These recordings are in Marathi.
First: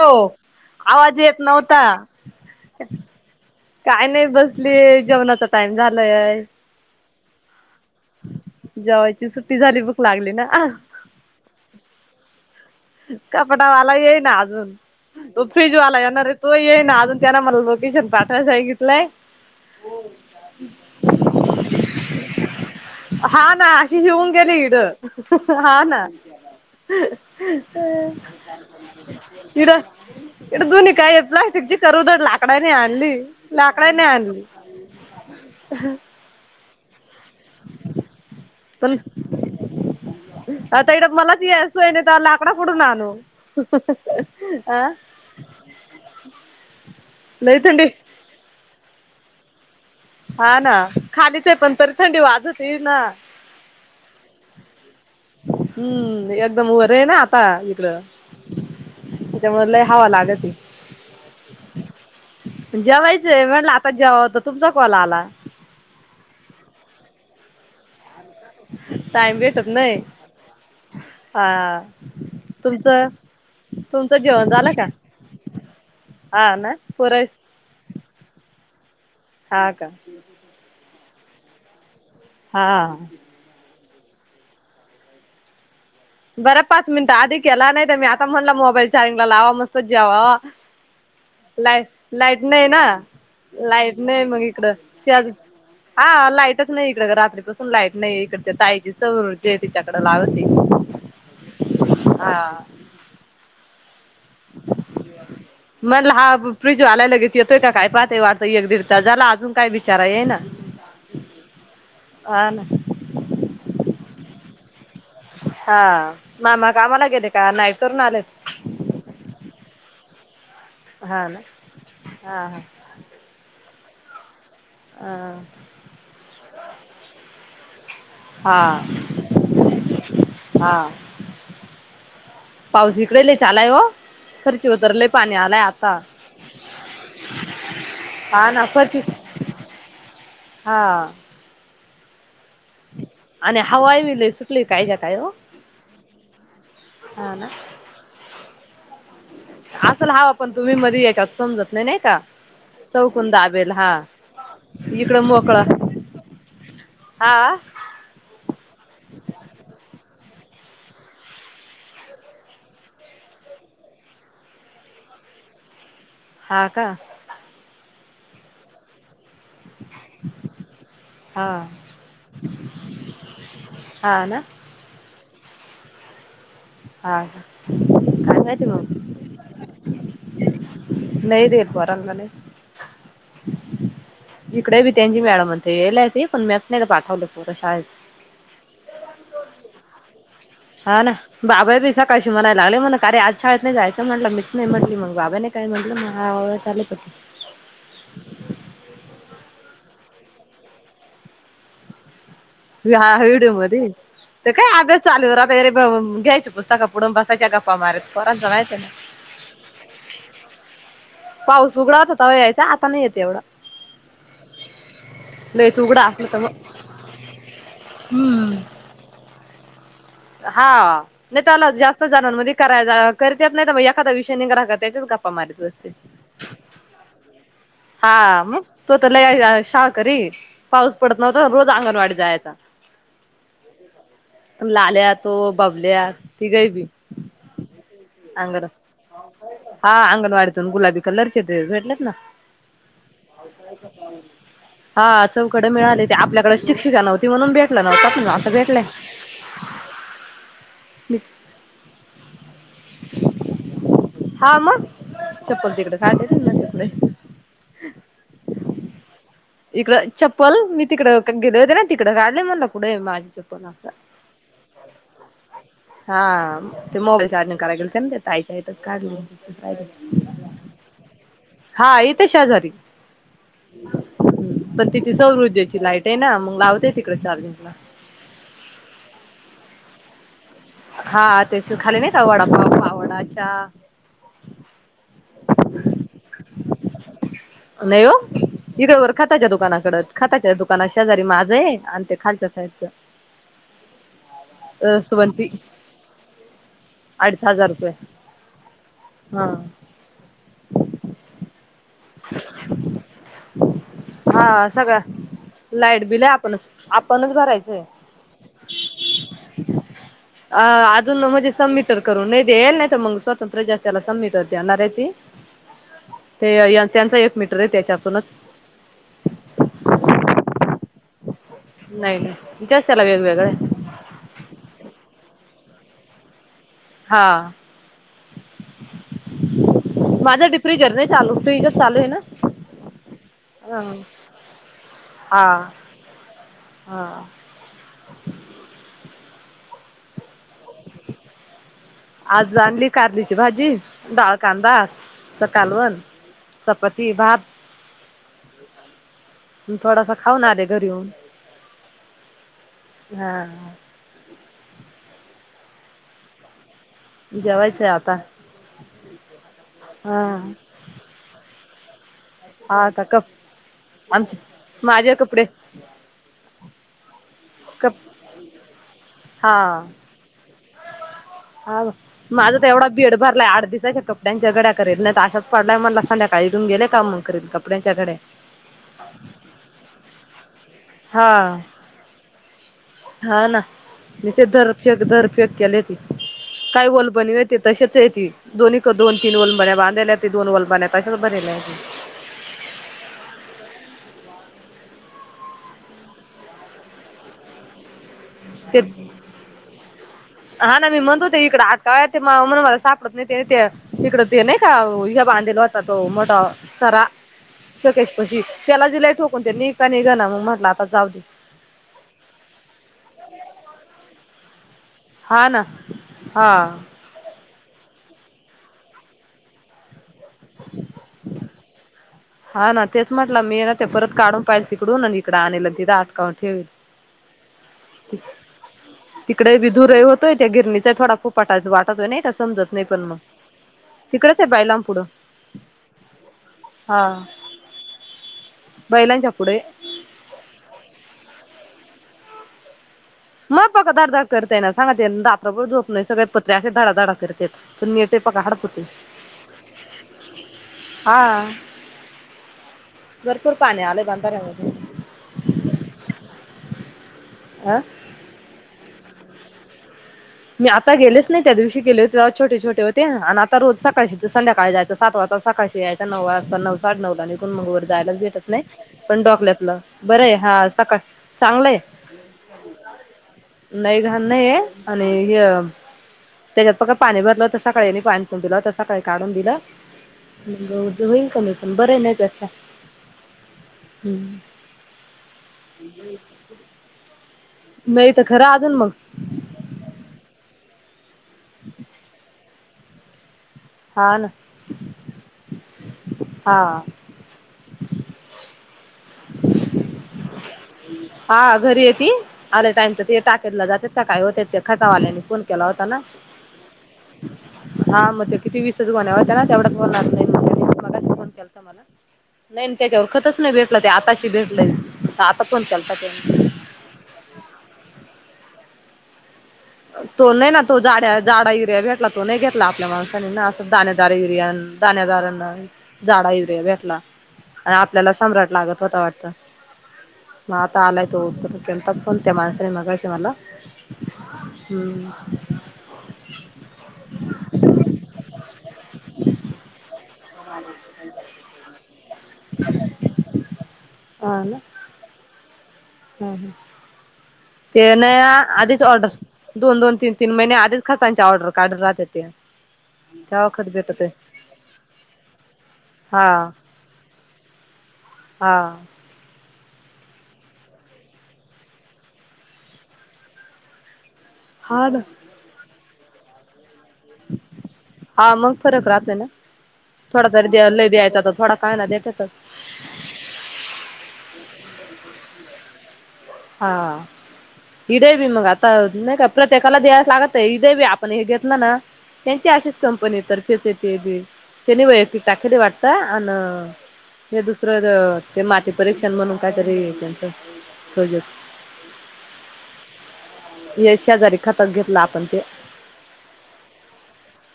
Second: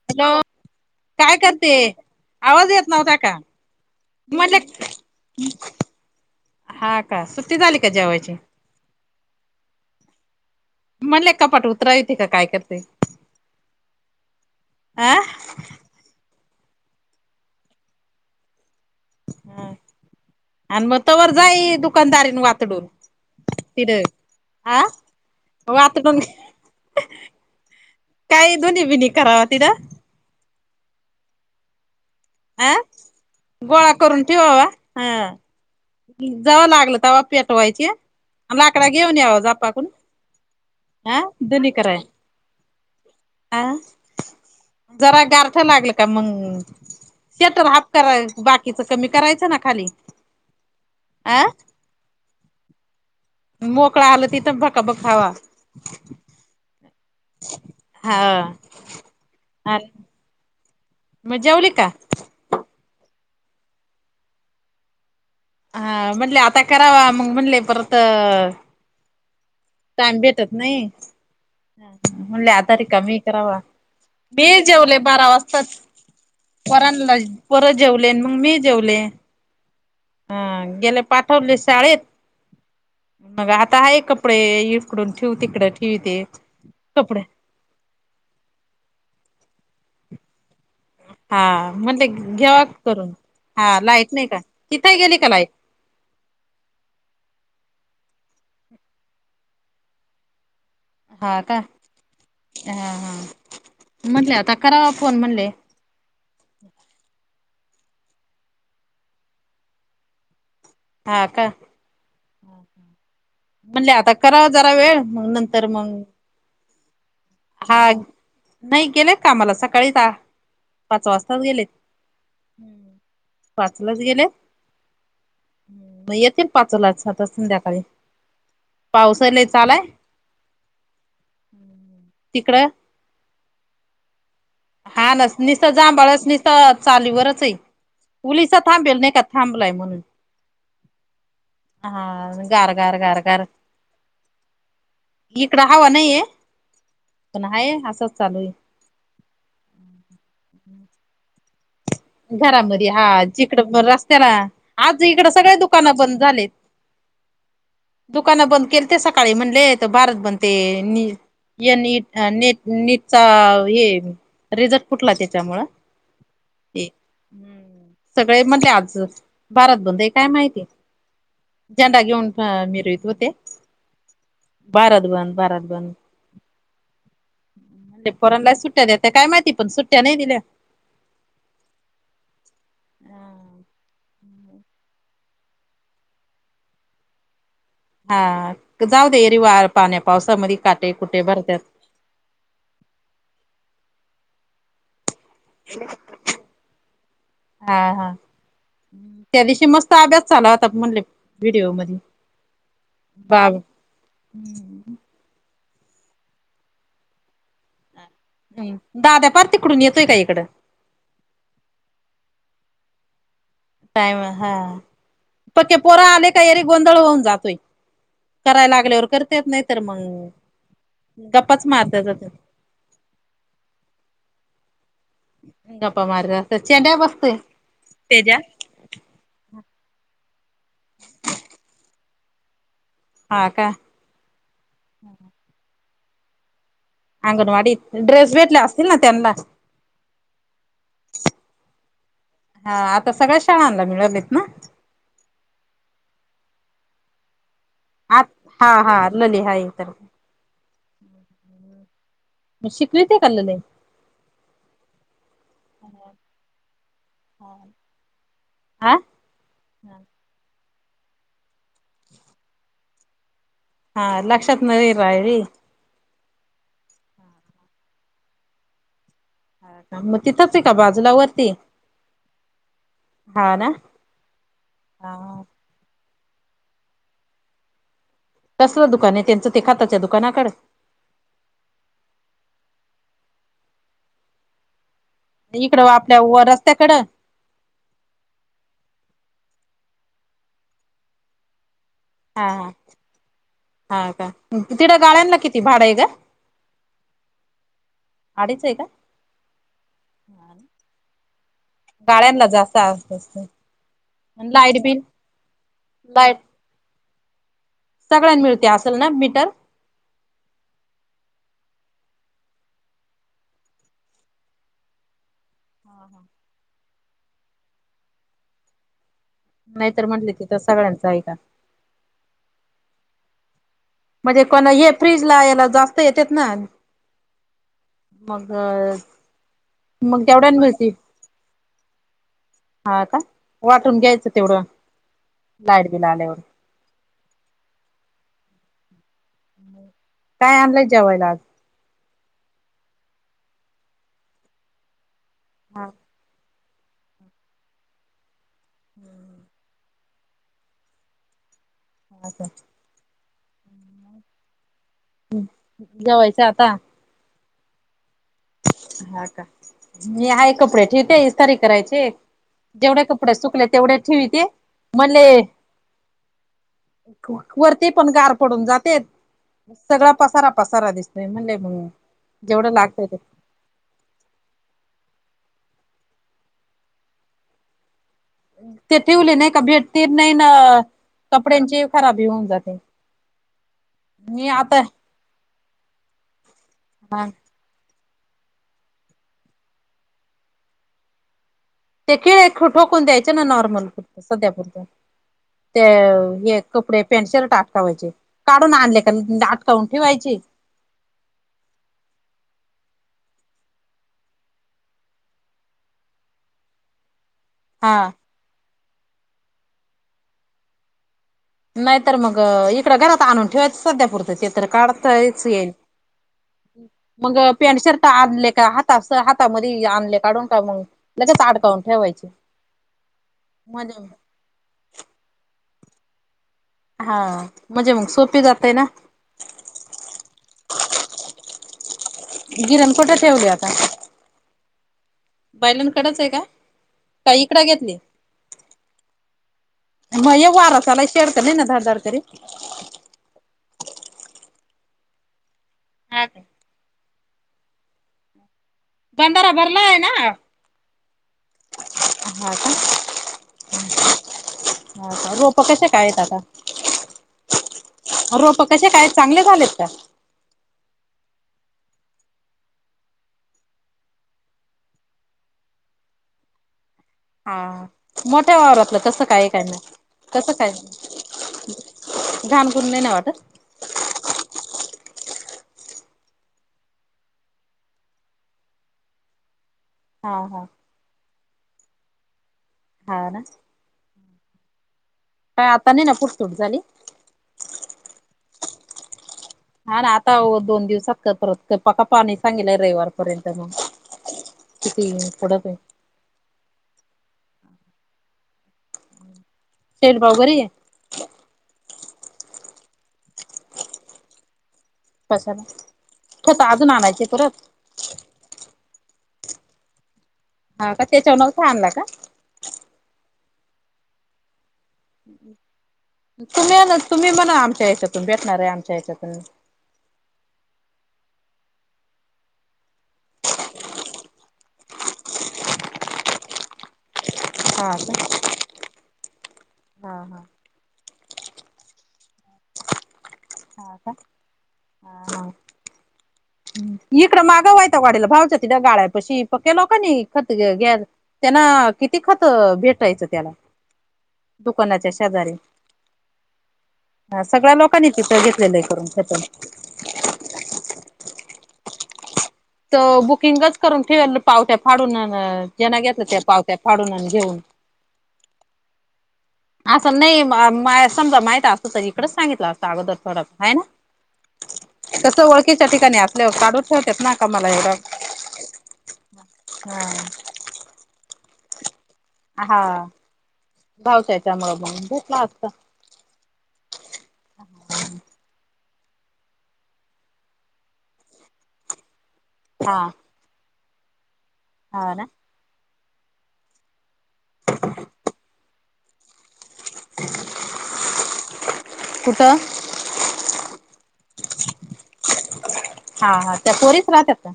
हॅलो आवाज काय येत करते नव्हता. आवाज येत नव्हता का काय नाही म्हणले बसली आहे जेवणाचा टाईम झालाय. हा का सुट्टी झाली का जेवयची. जेवायची सुट्टी झाली भूक लागली ना. मला [inaudible] उतरा येते काय करते. कपडावाला येईना आजून अ तो फिज. जवाला येणार रे तो ये ना अजून त्यांना मला लोकेशन पाठवायला सांगितले. आणि मग तवर जाई दुकानदारीने. [inaudible] हा ना अशी घेऊन गेले इड हा ना. वातडून [inaudible] काही दोन्ही बिनी करावा तिथं एक बाईनी अ आणनली लाकड नाही आनली. हा आ जवा लागलं तवा पेत. वहयची आहे लाकड पण घेऊन या आज आपपा कडून. आता ईकड मला येयची सोय नाही तवा लाकड कुठून आणू. अ [unintelligible] आं जरा गारठं लागलं का मग शटर हाफ कराय बाकीच कमी करायचं ना खाली. हा ना अ खालीच आहे पण तरी थंडी वाजत येई ना. मोकळा आल तिथं बघ. हम्म एकदम वरेना. पा ईकडे हा त्याच्या मध्ये लय हवा लागती. म जेवली का. जेवायचंय म्हटलं आता [inaudible] तुमचा कॉल आला. हा म्हंटले आता करावा मग म्हणले परत अ. टाइम भेटत नाही टाईम भेटत नाही. हा ह म्हणले आता तुमचं रिकामी आहे. करावा तुमचं जेवण ते झालं का जेवले बारा वाजताच. हा ना पुरस पोर जेवले मग मी जेवले. हा गेले पाठवले शाळेत. हा. मग आता हा एक कपडे इकडून ठेव तिकड ठेवते. बरं पाच मिनिटं आधी केला नाही तर मी आता म्हणला मोबाईल चार्जिंगला लावा मस्त. हा [inaudible] लाईट म्हणले लाईट घ्यावा नाही ना करून हा लाईट नाही का मग इकडं. तिथे गेली का लाईट हा लाईटच नाही इकड रात्रीपासून लाईट नाही. इकड ताईची सौ जे तिच्याकडे लावते. हा का हा हा म्हटले आता करावा फोन म्हंणले. मला हा फिजवालायला लगेच येतोय काय पाहय वाटतं एक दीड तास झाला अजून काय बिचारा येईना ना. हा का हा ना म्हणलो आता कराव जरा वेळ. मग नंतर हा मग मामा कामाला गेले का नाही हा करून आलेत. नाही गेलेत कामाला सकाळीच पाच हा ना वाजताच गेलेत. हा पाचलाच गेलं. हा. मग येतील पाचलाच आता संध्याकाळी. हां पावसा लय चालाय हां तिकडं पाऊस इकडे लेयंच आलाये हो फरची उतरलय हां पाणी नीसं आलाय निसंत आता जांभळस निसंत चालूं वरचं आहे हा उलिसा ना थांबेल फरची नाहीं कां थांबलाय म्हणूंन हा हां गांर गांर गांर गांर आणि हवाय बी लय सुटली कायच्या काय ओ इकडं हवं नाहींये हा ना पणं आहे असंच चालूं आहे असलं हवं पणं तुम्हीं मध्यें यांच्यात समजतं नाहीं घरांमध्ये हां तिकडं रस्त्यांला आंज इकडं सगळें दुकानं बंद झालेत हां दुकानं बंद केली ते सकाळीं म्हणले भारत बनते यां नीट नीट नीटचां हे रिझल्ट कुंठला त्यांच्यामुळे हां कां हम्मं सगळें मध्यें आंज भारत बंद आहे कायं माहिती हा झंडा घेऊंन मिरहंत होते हां नां भारत बंद भारत बंद हा का त्यां काय पोरांला माहिती सुट्ट्यां मग देतं कायं माहिती पणं सुट्ट्यां नाहीं दिल्यां नाहीं देेते पोरांना नाहीं हां इकडे बी त्यांची मॅडम होते येलंय ते पणं मीच नाहीं पाठवलं पुर्ण शाळेतं हां जाऊं देरीवार पाण्यांत पावसांमध्ये हा ना बाबा बी सकाळशी म्हणायला लागले म्हणा काे आंज शाळेतं नाहीं जायचं म्हणटलं मीचं नाहीं म्हटंली मगं बाबां कायं म्हणलंलेप हां हां त्यां दिवशी मस्तं अभ्यास झालां होतां म्हणले व्हिडिओ मध्यें हां व्हिडिओ मध्यें तरं कायं अभ्यास चालूं वगैरें घ्यांयची पुस्तकं पुढूंन बसं जगंप मारतं परं हम्मं दांद्या पांर तिकडूंन येतोय कां इकडं पाऊस उघडां हो होतां यांयचा आंता नाहीं येते एवढां टाईम हां पक्के लईच उघडा पोरां आले असलं तर कां अरी मग गोंधळ होऊंन जातोय करांय लागल्यांवर पं नाहीं तरं मगं हां नाहीं त्यांला जास्तं जणांमध्ये करायचं करतं येतं नाहीं मगं एखांदा विषय नि ग्रहक त्यांच्याच मारतं असते गप्पा मारत चेंड्या बसतोय तेज्या हां तो तरं लयं शां कररी पाऊस पडतं नव्हतां रोज अंगणवाडी जांयचा हां कां लाल्यां तो बबल्यां ती गही बी अंगणवाडीतं ड्रेस भेटले असतील नां त्यांना हां अंगणवाडीतून गुलाबी कलरचे भेटलेत नां हां आंता सगळ्यां शाळांना मिळवलेत नां हां चौकडे मिळाले ते आपल्यांकडे शिक्षिका नव्हती म्हणूनचं भेटलं नव्हं आपणं असं भेटलंय हांय तरं मं मं शिकव ते कलर हा म चप्पल तिकड [unintelligible] आ इकडं चप्पल मी तिकडं गेले होते ना, तिकडं काढले म्हणलं क पुढे माझी च हा लक्षात नाई रायी. हा ते मोबाईल चार्जिंग कराय गेलतं ताईच्याच मग काढले तिथंच आहे का बाजूला वरती हा हितं शेजारी हा ना ह्, पण तिची सौर ह ऊर्जेची लाईट ये ना, मग लावते तिकडे चार्जिंगला कसलं दुकानय त्यांचं? ते खाताच्या दुकानाकडं. हा त्याचं खाल नाई का, वडापाव पाववडा चा? इकडं, आपल्या व रस्त्याकडं. नाई ओ, इकडं वर खाताच्या दुकानाकडं, खाताच्या दुकाना शेजारी माझंय आणि ते हा, खालच्या हा, साईडच हा! का तिड अ गाळ्यांना सुवंती किती भाडं अय गं? अडीच हजार रुपये अडीच आहे का हा गाळ्यांना जास्त आ असत. हा लाईट सगळा बिल बिल आहे लाईट आपणच आपणच भरायचंय. सगळ्यां मिळते असेल ना, मीटर? अ.. अजून म्हजी सममिटर करून नाही देल नाहीत, मग स्वतंत्र्य जास्त त्याला सममीटर दे्णाराय ती. [inaudible] याचं, त्याचं एक मीटरय. त्याच्यातूनच. नायतर म्हटली तिथं सगळ्यांचं हाय का? नाहीई [unintelligible] वेगवेगळं म्हणजे, पण हे फ्रीज ला यायला जास्त येतेत ना? हा मग मग माझ्या तेवढ्यान मिळती [unintelligible] चालू, फ्रीजच चालू आहे ना? हा का वाटून घ्यायचं तेवढं हा हा लाईट बिल आलय हा.. काय आणलंय जेवायला आज? आज आणली कारलीची भाजी, डाळ, कांदा हा कालवण, चपाती, भात हम् थोडासा खाऊन [unintelligible] घरी येऊन हा स हा जेवायचं आता. जेवायचंय आता. हा का हा मी हाय कपडे ठिक्ये ईस तारीख धरायची. हा आता जेवढे कप कपडे सुकलेत तेवढे आमचे ठेवीते माझे म्हणले. कपडे वरती कप पण गार पडून जातेत. हा सगळा पसारा पसारा दिसतोय म्हणले हा मग जेवढ ला [unintelligible] भरलाय आठ दिसा [unintelligible] ड्यांच्या घड्या करीत [unintelligible] मला संध्याकाळी इथून गेले का मग करील कपड्यांच्या घड्या ते ठिवले नाई का भेटते नाही ना हा कपड्यांची खराबी होऊन जाते हा ना मी आता तेे [unintelligible] केले. हा काय [unintelligible] ते तसेच आहे की दोन्ही कड दोन तीन [unintelligible] ते खिळ्यात खो ठोकून द्यायचे ना नॉर्मल पुरतं, सध्या पुरतं. ते हे कपडे पॅन्ट शर्ट अटकावायचे, काढून ते आणले का आटकवून ठेवायचे हा ना मी म्हणत होते इकडे आटकाव ते म्ह म्हणे मला सापडत नाहीते ते हीथे. तिकड ते नाही का ओ हे बांधेल होता तो मोठा सरा. हा शोकेस पशी, त्याला दिलय ठोकून त्यानी का नाही जाना मग म्हटलं आता जाऊ दे. नाही तर मग इकडं घरात आणून ठेवायचं सध्या पुरतं ते तर काढ [unintelligible] हा ना येईल. हा मग पॅन्ट शर्ट आणले का? हाता अस हातामध्ये आणले? काढून का मग लगेच आडकावून ठेवायचे. हा ना तेच म्हटलं मी ना ते म्हणजे परत काढून पाहिल तिकडून आणि इकड आनेल आणि तिथं अटकउन ठेवेल. हा म्हणजे मग सोपी जातय ना? तिकडे बी धूर हे होतोय त्या गिरणीचा थोडा फुपाटाच वाटतोय नाही का? समजत नाही पण. कुठ ठेवली आता? तिकडच आहे बैलांन पुढं. बैलांकडच आहे का? का इकड घेतली? बैलांच्या पुढे मग ये वारासाला शेड त नाही ना धड धड करीत? मग पका धडधाड करतय ना सांगते ना रात्रभर झोप नाही सगळे हा का पत्रे असे धडाधडा करतेत पण मी ते पघा हडत होते. बंधारा भरला आहे ना हा. हा का भरपूर पाणी आलय बंधाऱ्यांमधे. हा का, रोप कशे काय आहेत आता? आं. रोप कसे काय आहेत? चांगले झालेत का? मी आता गेलेच नाही. त्या दिवशी गेले होते तेव्हा छोट छोटे होते. आणि आता रोज सकाळशीं ती संध्याकाळी जायंच सात वाजता सकाळशी यायचं. ते नव वाजता नव पार नवला निघून मग वर हा जायलाच भेटत मोठ्या नाही. वावरातलं पण कसं काय काय डोकल्यातलं नाही बर आहे. कसं हा काय सकाळ चांगलंय. घाण गुंण नाही ना वाटत? नाही घाण नाही आहे आणि ह्य त्याच्यात पक्का पाणी भरलं होत सकाळीनी पाणी [unintelligible] दिलं त सकाळी काढून दिलं. हा मग हा. गऊरच होईल कमी पण बरं आहे ना [unintelligible] हा ना. हम्म. काय आता नाय ना कुट चूक झाली? नाही तर खरं अजून मग. हा ना आता व दोन दिवसात काय परत, पका पाणी सांगितलय रविवार पर्यंत मग हा ना किती पडत आहे. हा. [inaudible] [unintelligible] घरी आहे? हा घरी आहे ती. आले टाईम तर ती टाकेतला जाते, सकाळी होते ते खतावाल्यानी फोन कशाला केला होता ना? ठेवता अजून आणायचे परत? हा मग ते किती विसच गोण्या होत्या ना? तेवढच भरून आणलंय. हा का? त्याच्या मूळच थांबला का? नाही त्यांच्यावर खतच नाही भेटलं, ते आताशी भेटलंय आ आता फोन केला - तुम्ही तुम्ही म आमच्या ह्याच्यातून भेटणार आहे आमच्या ह्याच्यातून- तो नाही ना तो जाड्या जाडा एरिया भेटला तो नाही घेतला आपल्या माणसाने ना असं दाणेदारा एरिया. दाणेदार अन जाडा एरिया भेटला. आणि हा आपल्याला का? सम्राट लागत होत वाटत. हा हा. मग आता आलाय तो फण त्या माणसने मगायशी मला [inaudible] हा का हम्म इकडे मागावायं गाडी्याला भावच तिथ्या गाळ्या पशी- पक्क्या लोकांनी खत घ्या त्यांना किती खत भेटायचं त्याला. ह ना दुकानाच्या शेजारी. ह ह हा सगळ्या ते लोकांनी नाही तिथं घेतलेलं आधीच आहे करून ऑर्डर खतम. दोन-दोन तीन तीन, तीन महिने आधीच खतांची ऑर्डर काढुत राहात्याती. तर बुकिंगच करून ठेवल पावट्या फाडून जेना घेतलं हा त्या पावत्या फाडून घेऊन. हा असं नाही समजा माहित असतं तर इकडच सांगितलं असतं अगोदर थोडा आहे ना. हा ना कसं ओळखीच्या ठिकाणी आप- लव काढून ठेवतेेत ना का मला हेर हा मग फरक राहतोय ना हा थोडा [inaudible] तरी लय द्यायचा तर थोडा काय ना देत्यात. हा भावच्याच्यामुळं म्हण भकला असत [inaudible] हा हडेे बी मग आता नाही का प्रत्येकाला द्यायस लागत हदेब आपण हे घेतलं ना. त्यांची अशीच हा. कंपनी तर्फेच येते त्यांनी हा वैयक्तिक ना ताख वाट- अ हे दुसरं ते माती परीक्षण म्हणून कायतरी त्यांचं- होय कुठं हे शेजारी खतक घेतला आपण ते, हा हा त्या पोरीच राहतात का?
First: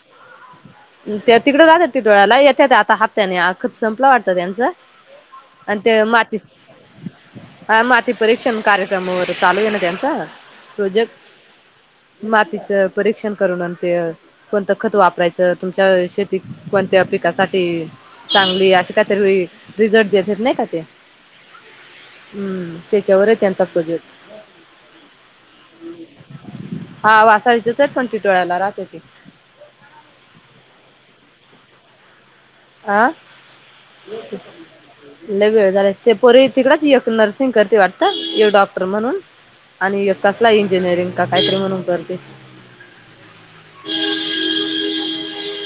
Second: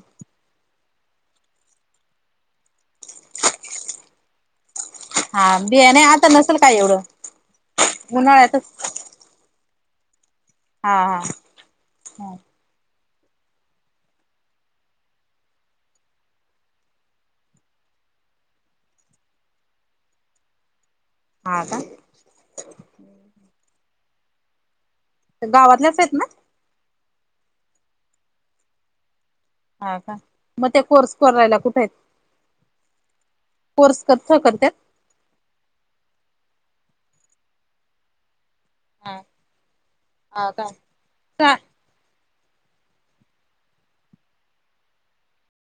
त्या तिकडे राहात्यात टीटवाळ्याला येत्या त्या आता हप्त्याने आख संपलं वाटतं त्यांचं- हा आणि बियाणे ते आता माती नसेल काय एवढं हा माती परीक्षण उन्हाळ्यातच कार्यक्रम व- चालू आहे ना त्यांचां हा प्रोजेक्ट, हा मातीचं परीक्षण करून ते कोणतं खत वापरायचं. तुमच्या शेतीत कोणत्या पिकांसाठी - चांगली असे काहीतरी रिझल्ट द्या नाही का ते. ह का हम्म तेच्यावर तेचा प्रोजेक्ट. तर गावातल्याच आहेत. हा वासाळीच्याचच पण टिटवाळ्याला राहते ते हा का मग त्या कोर्स करायला कुठे? अ कोर्स कसं करतात [unintelligible] लय वेळ झाला ते पोरी तिकडच नर्सिंग करते वाटतं एक डॉक्ट- म्हणून हा आणि कसला इंजिनिअरिंग का काहीतरी म्हणून करते.